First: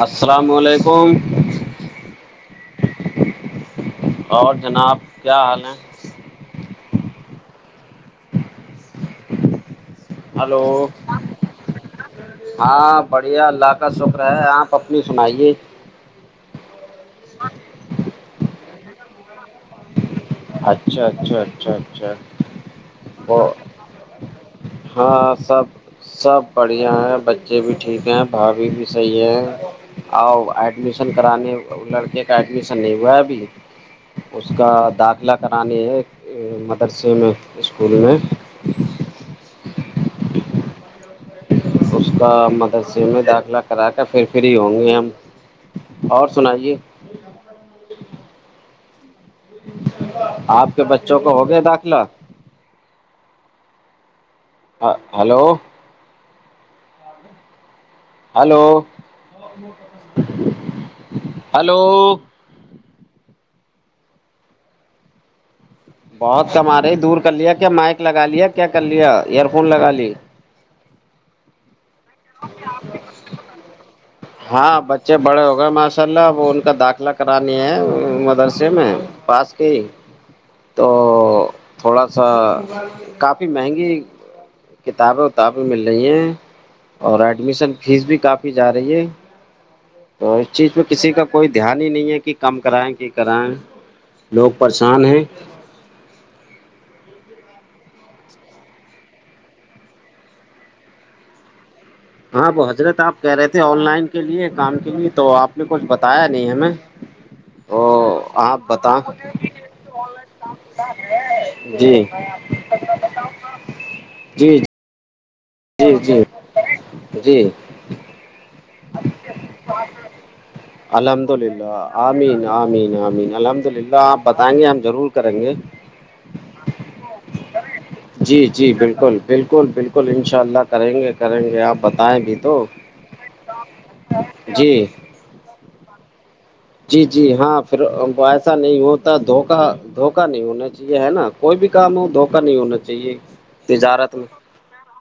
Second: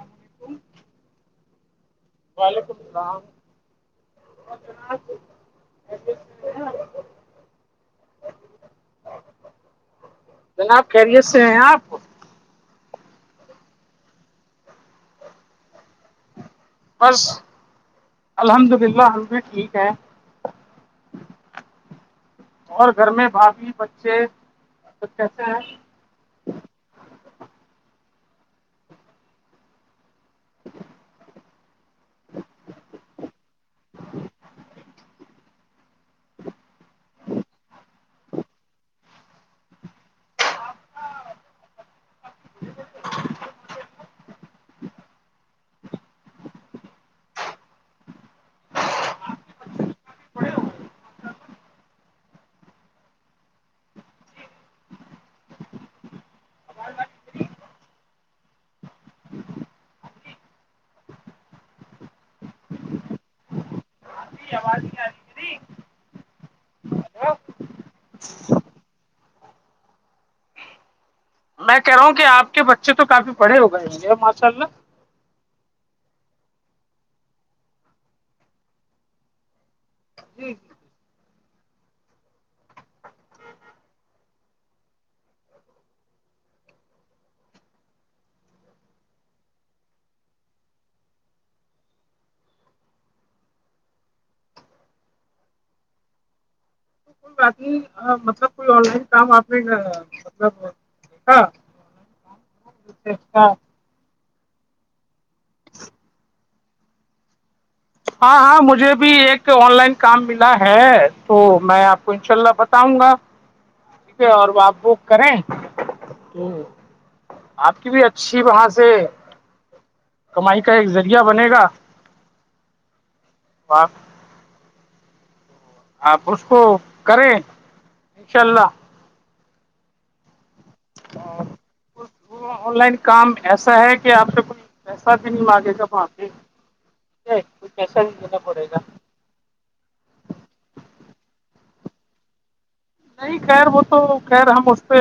السلام علیکم وعلیکم السلام اور جناب کیا حال ہیں ہاں ہلو خیریت سے ہیں آپ ہاں بڑھیا اللہ کا شکر ہے آپ اپنی سنائیے بس الحمد للہ ہم بھی ٹھیک ہیں اچھا اچھا اچھا اچھا اور گھر میں وہ بھابھی بچے سب ہاں کیسے ہیں سب سب بڑھیا ہیں بچے بھی ٹھیک ہیں بھاابھی بھی صحیح ہیں آ ایڈمیشن کرانے لڑکے کا ایڈمیشن نہیں ہوا ہے ابھی اس کا داغ الہ کرانی ایک مدرسے میں اسکول میں اس کا مدرسے میں داخلہ کرا کر پھر فری ہوں گے ہم اور سنائیے آپ کے بچوں کو ہو گیا داخلہ ہ ہلو ہلو ہلو جی آواز کیا آ رہ ہے [unintelligible] بہت کم آ رہی دور ہے۔ کر لیا کیا مائک لگا لیا کیا کر لیا ایئر فون لگا لی میں کہہ رہا ہوں کہ آپ کے بچے تو کاف پڑے ہو گئے ہوں گے ماشاء اللہ ہاں بچے بڑے ہو گئے ماشاء اللہ اب ان کا داخلہ کرانی ہے مدرسے میں پاس کے جی جی تو تھوڑا سا کافی مہنگی کتابیں وتابیں مل رہی ہیں اور ایڈمیشن فیس بھی کافی جا رہی ہے تو اس چیز پہ کسی کا کوئی دھیان ہی نہیں ہے کہ کم کرائیں کی کرائیں لوگ پریشان ہیں ی مطلب کوئی آن لائن کام آپ نے مطلب [inaudible] ہاں وہ حضرت آپ کہہ رہے تھے آن لائن کے لیے کام کے لیے تو آپ نے کچھ بتایا نہیں ہمیں او ہاں آپ ہاں مجھے بتا بھی ایک آن لائن کام ملا ہے تو میں جی آپ کو ان شاء اللہ بتاؤں گا ٹھیک ہے اور جی آپ وہ کریں جی جی تو جی آپ کی بھی اچھا شیو ہاں سے کمائی کا ایک ذریعہ الحمد بنے گا للہ عمین آمین آمین الحمد آپ للہ بتانہیں ہم ضرور کریں گے آپ رش کو کریں ان شاء جی اللہ جی بالکل بالکل بالکل انشاء اللہ کریں گے کریں گے آپ بتائیں بھی تو آن لائن کام ایسا ہے کہ آپ پ کوئی جی پیسہ بھی نہیں مگے گا وہاںپی جی جی ہاں پھر ایسا نہیں ہو دھوکا دھوکا نہیں ہونا چاہیے نا کوئی بھی کام ہو دوکا نہیں ہونا چاہے نہیں خیر وہ تو خیر ہم اس پہ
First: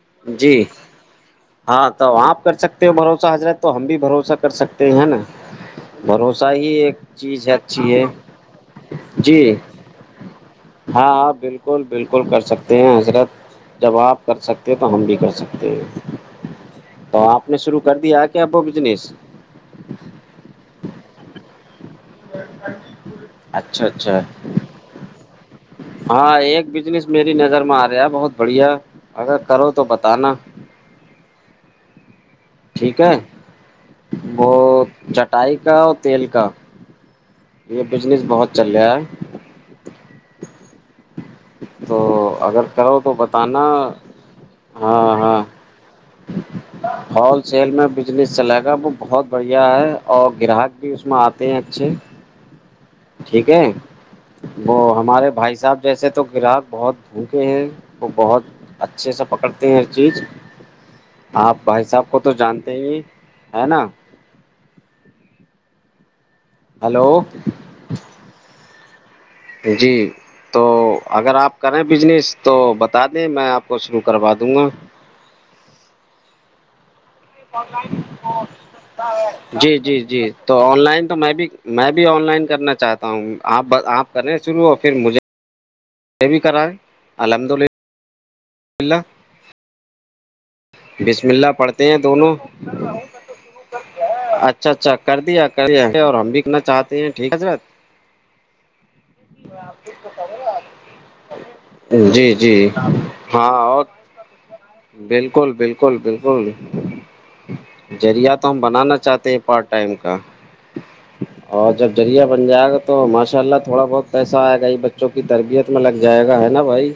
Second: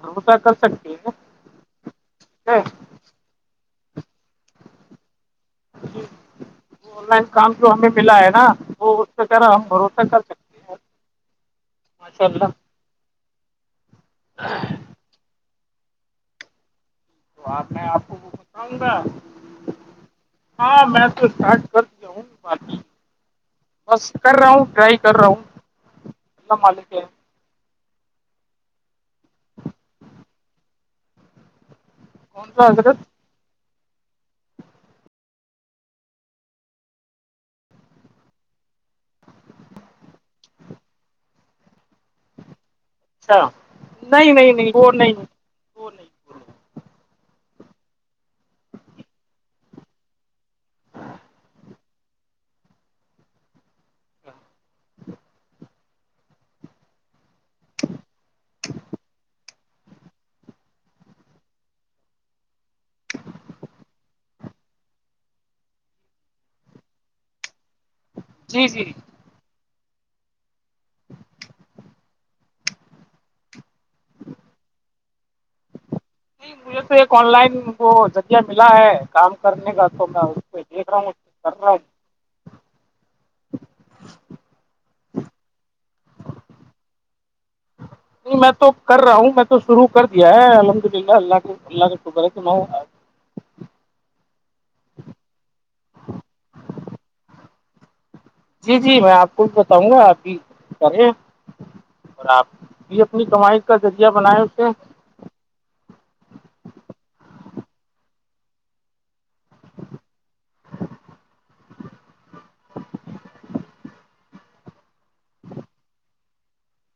بھروسہ کر جی سکتے ہیں ٹھیک ہاں تو آپ کر ہے سکتے ہو بھروسہ حضرت تو ہم بھی بھروسہ کر سکتے ت ہے نا [unintelligible] بھروسہ ہی ایک آن لائن چیز کام ہے جو ہمیں اچھی ہے ملا نا وہ اس پہ جی خیر ہم بھروسہ کر سکتے ہیں ہاں ہ بالکل بالکل ماشاء کر اللہ سکتے جی حضرت جب آپ کر سکتے ہیں تو ہم بھی کر سکتے ہیں تو آپ نے شروع میں کر آپ کو دیا وہ کیاب بتاؤں گا بزنس ہاں میں تو اسٹارٹ کر دیا ہوں بقی اچھا بس اچھا کر رہا ہوں ٹرائی کر رہا ہوں ہاں اللہ ایک مالک ہے بزنس نظر میں آ رہا بہت بڑھیا اگر کرو تو بتانا کون سا حضرت ٹھیک ہے وہ چٹائی کا اور تیل کا یہ بزنس بہت چل رہا ہے تو اگر کرو تو اچھا بتانا نہیں نہیں نہیں وہ ہاں نہیں ہاں [inaudible] ہول سیل میں بزنس چلے گا وہ بہت بڑھیا ہے اور گراہک بھی اس میں آتے ہیں اچھے ٹھیک ہے وہ ہمارے بھائی صاحب جیسے تو گراہک بہت بھوکے ہیں وہ بہت اچھے سے پکڑتے ہیں ہر چیز آپ بھائی صاحب کو تو جانتے ہی ہے نا ہیلو جی جی جی تو اگر آپ کریں بجنس تو بتا دیں میں آپ کو شروع کروا دوں گا نہیں مول ایک آن لائن وہ جگہ ملا ہے کام کرنے جی کا جی تو جی میں اس پہ آن دیکھ رہا لائن ہوں تو میں بھی کر رہا ہوں میں آن لائن کرنا چاہتا ہوں آپ آپ کرنے شروع اور پھر مجھے بھی کر ہے الحمد للہ نہیں میں تو کر رہا ہوں میں تو شروع کر دیا ہے الحمد للہ بسم اللہ کے پڑھتے اللہ ہیں کا شکر ہے دونوں کہ میں اچھا اچھا کر دیا کر دیا اور ہم بھی کرنا چاہتے ہیں ٹھیک ہےضر جی جی میں آپ کو بھی بتاؤں گا آپ کی رہے ہیں اور جی آپ جی بھی اپنی ہاں کمائی کا اور ذریعہ بنائے ہوتے بالکل بالکل بالکل ذریعہ تو ہم بنانا چاہتے ہیں پارٹ ٹائم کا اور جب جریہ بن جائے گا تو ماشاء اللہ تھوڑا بہت پیسہ آئے گا یہ بچوں کی تربیت اس میں لگ جائے گا ہے نا بھائی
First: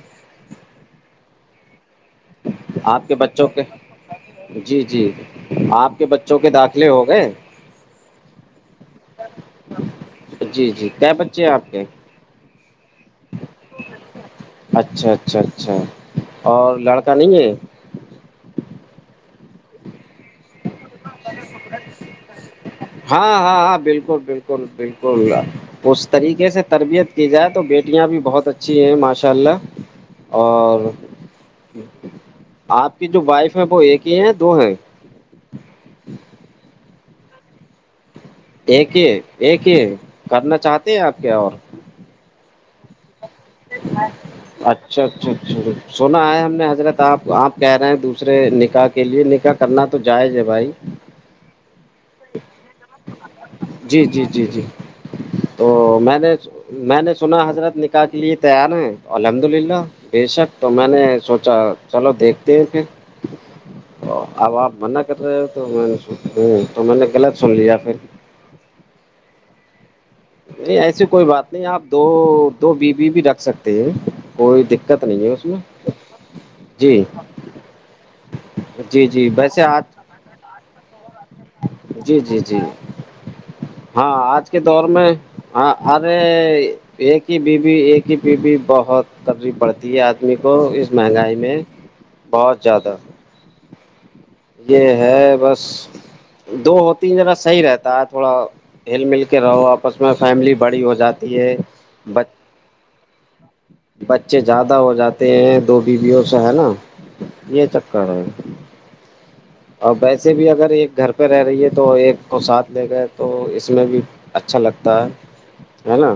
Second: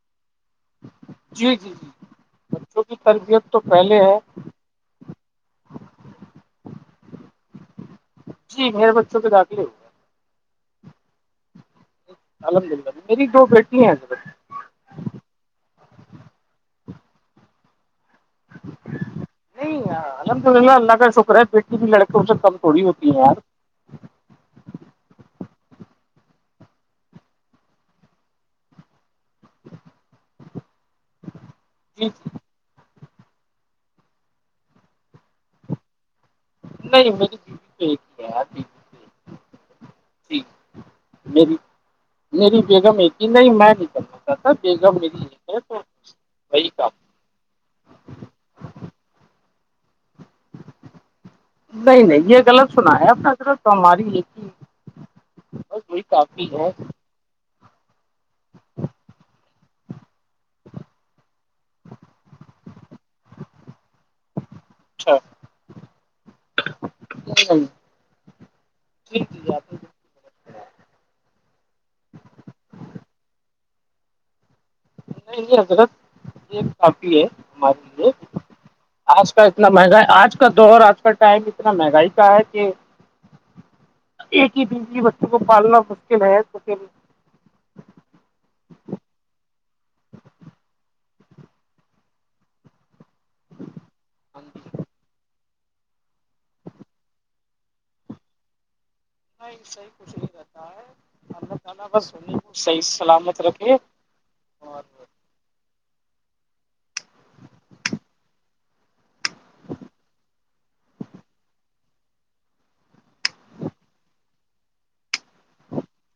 جی جی جی بچوں کی آپ کے تربیت بچوں تو کے پہلے ہے جی جی آپ کے بچوں کے داخلے ہو گئے جی میر بچوں کے داخلے ہوئے ہیں جی جی کیا بچے ہیں آپ کے الحمد للہ میری دو بیٹی ہیںضر اچھا اچھا اچھا اور لڑکا نہیں ہے نہیں الحمد للہ کا شکر ہے پیٹٹی بھی لڑکوں سے کم تھوڑی ہوتی ہے ہاں ہیںیار ہاں ہاں بالکل بالکل بالکل بالکل اس طریقے سے تربیت کی جائے تو بیٹیاں بھی بہت اچھی ہیں ماشاء اللہ اور جی جی آپ کی جو وائف ہے وہ ایک ہی ہے دو ہیں [inaudible] ہے یار بیوی ایک تو یہ ایک یہ ہی جی کرنا چاہتے ہیں آپ کے اور میری میری بیگم ایک ہی نہیں میں نہیں کرنا چاہتا بیگم اچھا میری اچھا ایک ہے اچھا تو سونا ہے ہم وہی نے حضرت کافی آپ آپ کہہ رہے ہیں دوسرے نکاح کے لیے نکاح کرنا تو جائج ہے بھائی نہیں نہیں یہ غلط سنا ہے اپنا طرف جی جی جی جی تو بس وہی میں نے کافی ہے میں نے سنا حضرت کے لیے تیار ہیں الحمد للہ بےشک تو میں نے سوچا چلو دیکھتے ہیں پھر اب آپ منع اچھا کر رہے ہو تو میں ہوں تو میں نے غلط سن نہیں لیا پھر [inaudible] سنا ہے نہیں ایسی کوئی بات نہیں آپ دو دو بی بیی بھی رکھ سکتے ہیں کوئی دقت نہیں ہے اس میں یہ جی کافی ہے لیے جی جی آج کا ویسے اتنا مہنگا ہے آج کا دور آج ٹائم اتنا مہنگائی جی کا جی ہے جی کہ ہاں آج ایک کے ہی دور بیوی میں بچوں کو ہاں پالنا ارے مشکل ہے تو پھر ایک ہی بیوی ایک ہی بیوی بہت ترریف پڑتی ہے آدمی کو اس مہنگائی میں بہت زیادہ ہاں یہ ہے بس دو ہو تین جرا صحیح رہتا ہے تھوڑا ہل مل کے رہو صحی آپس میں کچھ نہیں فیملی رہتا بڑی ہے ہو جاتی اللہ ہے تعالی بس بچے ہم کو صحیح سلامت رکھے بچے زیادہ اور ہو جاتے ہیں دو بیویوں سے ہے نا یہ چکر ہے اور ویسے بھی اگر ایک گھر پہ رہ رہی ہے تو ایک کو ساتھ لے گئے تو اس میں بھی اچھا لگتا ہے ہے نا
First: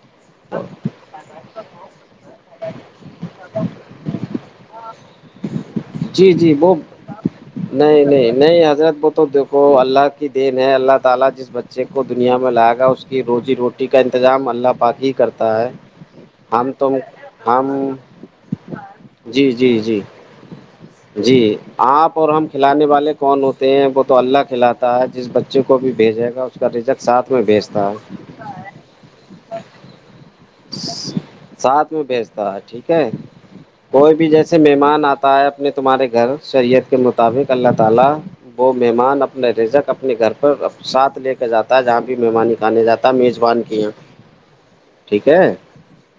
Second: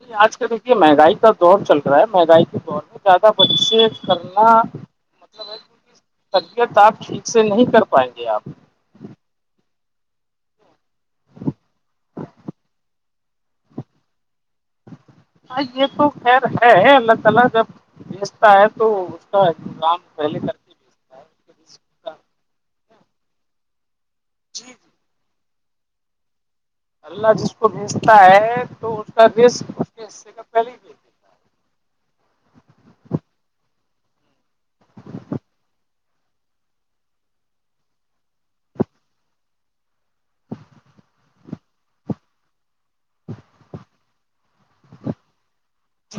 نہیں آج کل دیکھیے مہنگائی کا دور چل رہا ہے مہنگائی کے دور میں زیادہ بچے کرنا مطلب ہے کیونکہ جی جی وہ تربیت آپ ٹھیک سے کر نہیں پائیں گے نہیں آپ نہیں حضرت ب اب دیکھو اللہ کی دین ہے اللہ تعالی جس بچے کو دنیا میں لائے گا اس کی روز کا انتظام اللہ پاک ہی کرتا ہے ہم تم اللہ تعالی ہم بیچتا ہے تو اس کا جی جی کاام جی پہلے کر کے جی بھیجتا ہے آپ اور ہم کھلانے والے کون ہوتے ہیں وہ تو اللہ جی جی کھلاتا ہے جس بچ بچوں کو بھیجے گا کا رزق ساتھ اللہ میں جس کو بھیجتا ہے تو اس کا بیس اس کے حصے کا پہل بیس ہے ساتھ میں بھیجتا ٹھیک ہے کوئی بھی جیسے مہمان اتا ہے اپنی تمہارے گھر شریعت کے مطابق اللہ تعالی وہ مہمان اپنے رزک اپنے گھر پر ساتھ لے کے جاتا ہے جہاں بھی مہمان نک آنے جاتا ت میزبان کیا [inaudible] ٹھیک ہے جی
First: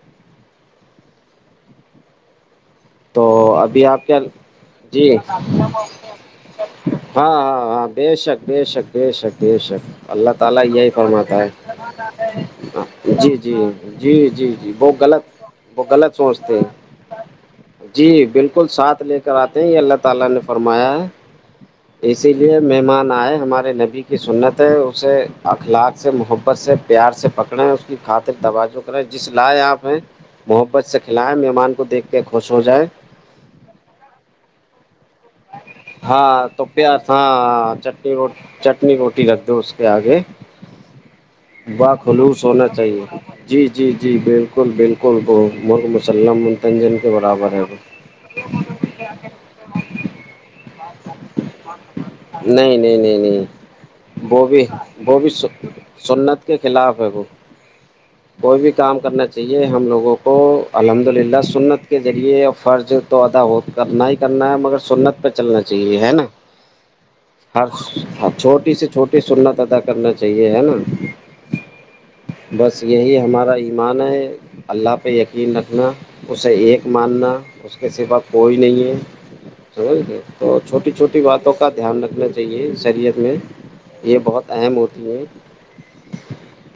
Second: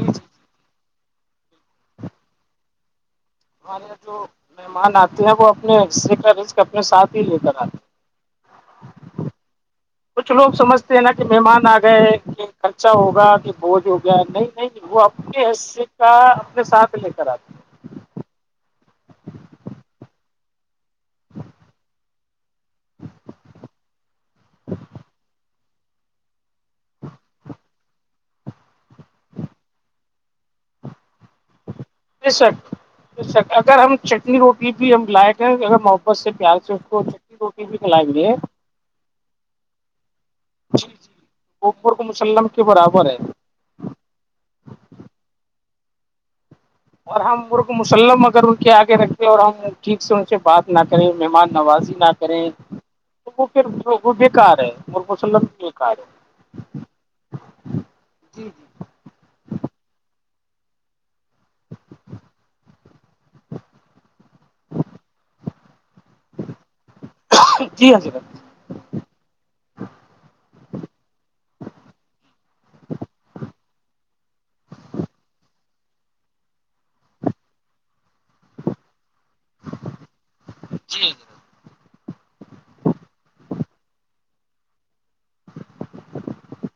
تو ہمارے ابھی یہاں آپ کیا جو مہمان جی آتے ہیں وہ اپنے حصے کا رزق ہاں اپنے ساتھ ہی لے کر ہاں آتے ہاں ہیں ب شک دی ش دی ش دی شک اللہ کچھ لوگ تعالی یہی سمجھتے ہیں نا کہ فرماتا ہے مہمان آ گئے کہ خرچہ ہوگا جی کہ جی بوجھ ہو جی گیا جی نہیں جی نہیں وہ غلط کے حصے وہ کا غلط سوچتے اپنے ہیں ساتھ لے کر آتا جی بالکل ساتھ لے کر اتے ہیں یہ اللہ تعالی نے فرمایا ہے اسی لیے مہمان آئے ہمارے نبی کی سنت ہے اسے اخلاق سے محبت سے پیار سے پکڑے اس کی کاطرک تواجو کریں جس لائے آپ ہیں محبت سے کھلائیں م مہ مان کو دیک کے بے خوش ہو شک جائے اگر ہم چٹنی روٹی بھی ہم لائق اگر محبت سے ہاں پیار تو اس کو پیاز چنی روٹی ہاں بھی کلائی چٹنی دی ہے روٹی چٹنی روٹی جچھ با خلوص ہونا چاہیے جی جی جی بالکل بالکل وہ محم وسام اور ہم مرک مسللم اگر ان کے آگے رکھیں اور ہم ٹھیک سے ان سے بات نہ کریں مہمان نوازی نہ کریں نہیں نہیں نہیں تو نہیں وہ پھر وہ بےیکار بھی ہے م وہ بھی مسلم بیکار ہے سنت کے خلاف ہے وہ [inaudible] کوئی بھی کام کرنا چاہیے ہم لوگوں کو الحمد للہ سنت کے ذریعے فرض تو ادا ہوت کرنا ہی کرنا ہے سنت پہ چلنا چاہیے ہے نا جی ہر حضرت چھوٹی سے چھوٹی سنت ادا کرنا چاہیے ہے نا بس یہی ہمارا ایمان ہے اللہ پہ یقین رکھنا اس سے ایک ماننا اس کے صفا کوئی نہیں ہے سمجھ گئے تو چھوٹی جی چھوٹی حضرت باتوں کا دھیان رکھنا چاہیے شریعت میں یہ بہت اہم ہوتی ہے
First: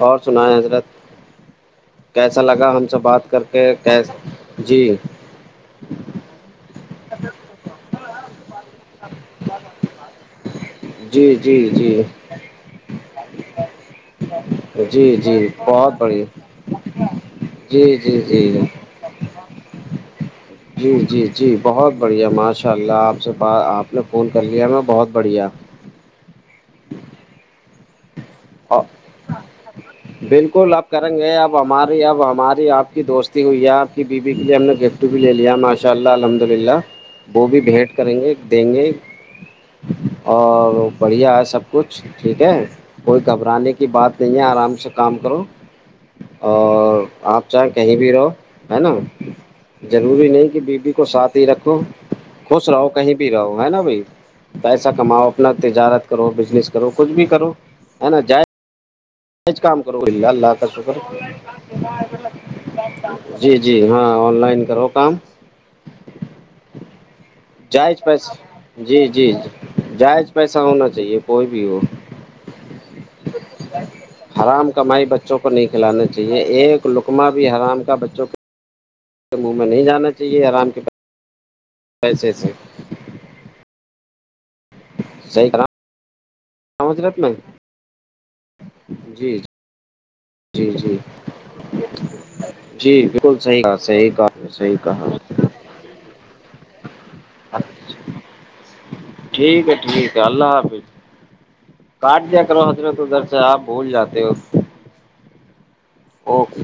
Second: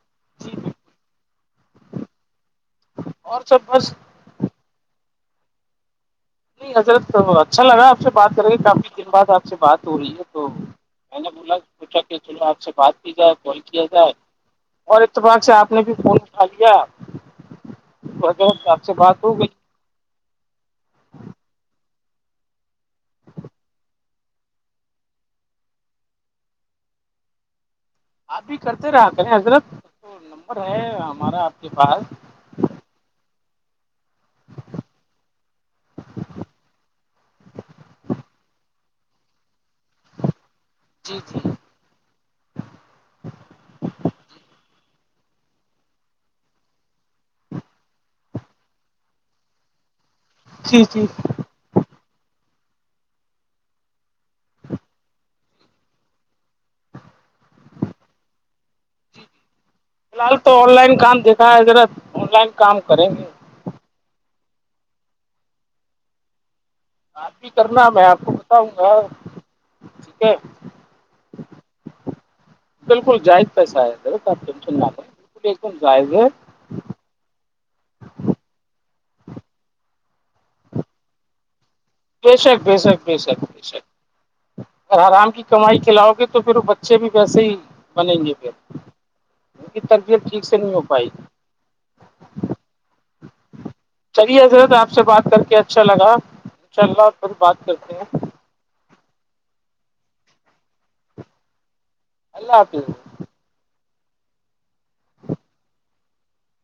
اور جی سنائیے بالکل حضرت کیسا لگا ہم سے بات اور کر کے سب بس جی نہیں حضرت تو اچھا لگا آپ سے بات کریں کے کافی دن بعد آپ سے بات ہو رہی ہے تو میں جی نے بولا جی پوچھا جی کہ چلو آپ سے بات کی جائے کال کیا جائے اور جی جی اتفاق سے آپ نے بہت بھی فون بڑھیا اٹھا لیا جی جی جی اچھی بات ہو گئی جی جی جی بہت بڑھیا ماشاء اللہ آپ سے آپ نے فون کر لیا میں بہت بڑھیا [inaudible] آپ بھی اور کرتے رہا کریں حضرت نمبر بالکل ہے اب کریں گے ہمارا اب آپ کے پاس ہماری اب ہماری آپ کی دوست ہوئی ہے آپ کی بیوی کے لیے ہم نے گفٹ بھی لے لیا ماشاء اللہ الحمد للہ وہ بھی بھیٹ کریں گے دیں گے اور جی بڑھیا ہے جی سب کچھ ٹھیک ہے کوئی گھبرانے کی بات نہیں ہے آرام سے کام کرو اور آپ چاہیں کہیں بھی رہو ہے نا ضروری نہیں جی بیوی جی کو فی ساتھ ہی رکھو خوش رہو کہیں بھی رہو ہے نا بھائی پیسہ کماؤ اپنا تجارت کرو بزنس کرو کچھ بھی کرو ہے نا جائ یہ کام کرو اللہ الحال اللہ تو کا آن لائن شکر کام دیکھا ہے حضرت آن لائن کام کریں گے جی جی ہاں آن لائن کرو کام آپ بھی کرنا جائج میں آپ بس کو بتاؤں گا جی جی جی ٹھیک جائز ہے پیسہ ہونا چاہیے کوئی بھی ہو بالکل جائز پیسہ ہے حضرت آپ آرام ٹینشن نہ کمائی لیں بچوں بالکل کو ایک نہیں دم کھلانا جائز ہے چاہیے ایک لوگ کما بھی حرام کا بچوں کو تو منہ میں نہیں جانا چاہیے آرام کے پاس بے شک بے شک بے شک بےشک آرام کی صحیح کمائی کرام کھلاؤ گے تو پھر بچے بھی حضرت میں ویسے ہی بنیں گے پھر جی ان کی تربیت ٹھیک سے جی نہیں ہو جی پائی جی بالکل صحیح کہا صحیح چلیے کہ حضرت صحیح آپ سے کہا بات کر کے اچھا لگا انشاء اللہ پھر بات کرتے ہیں ٹھیک ہے ٹھیک ہے اللہ حافظ کاٹ دیا اللہ کرو حضر حافظ تو در اچھا آپ بھول جاتے ہو جی آف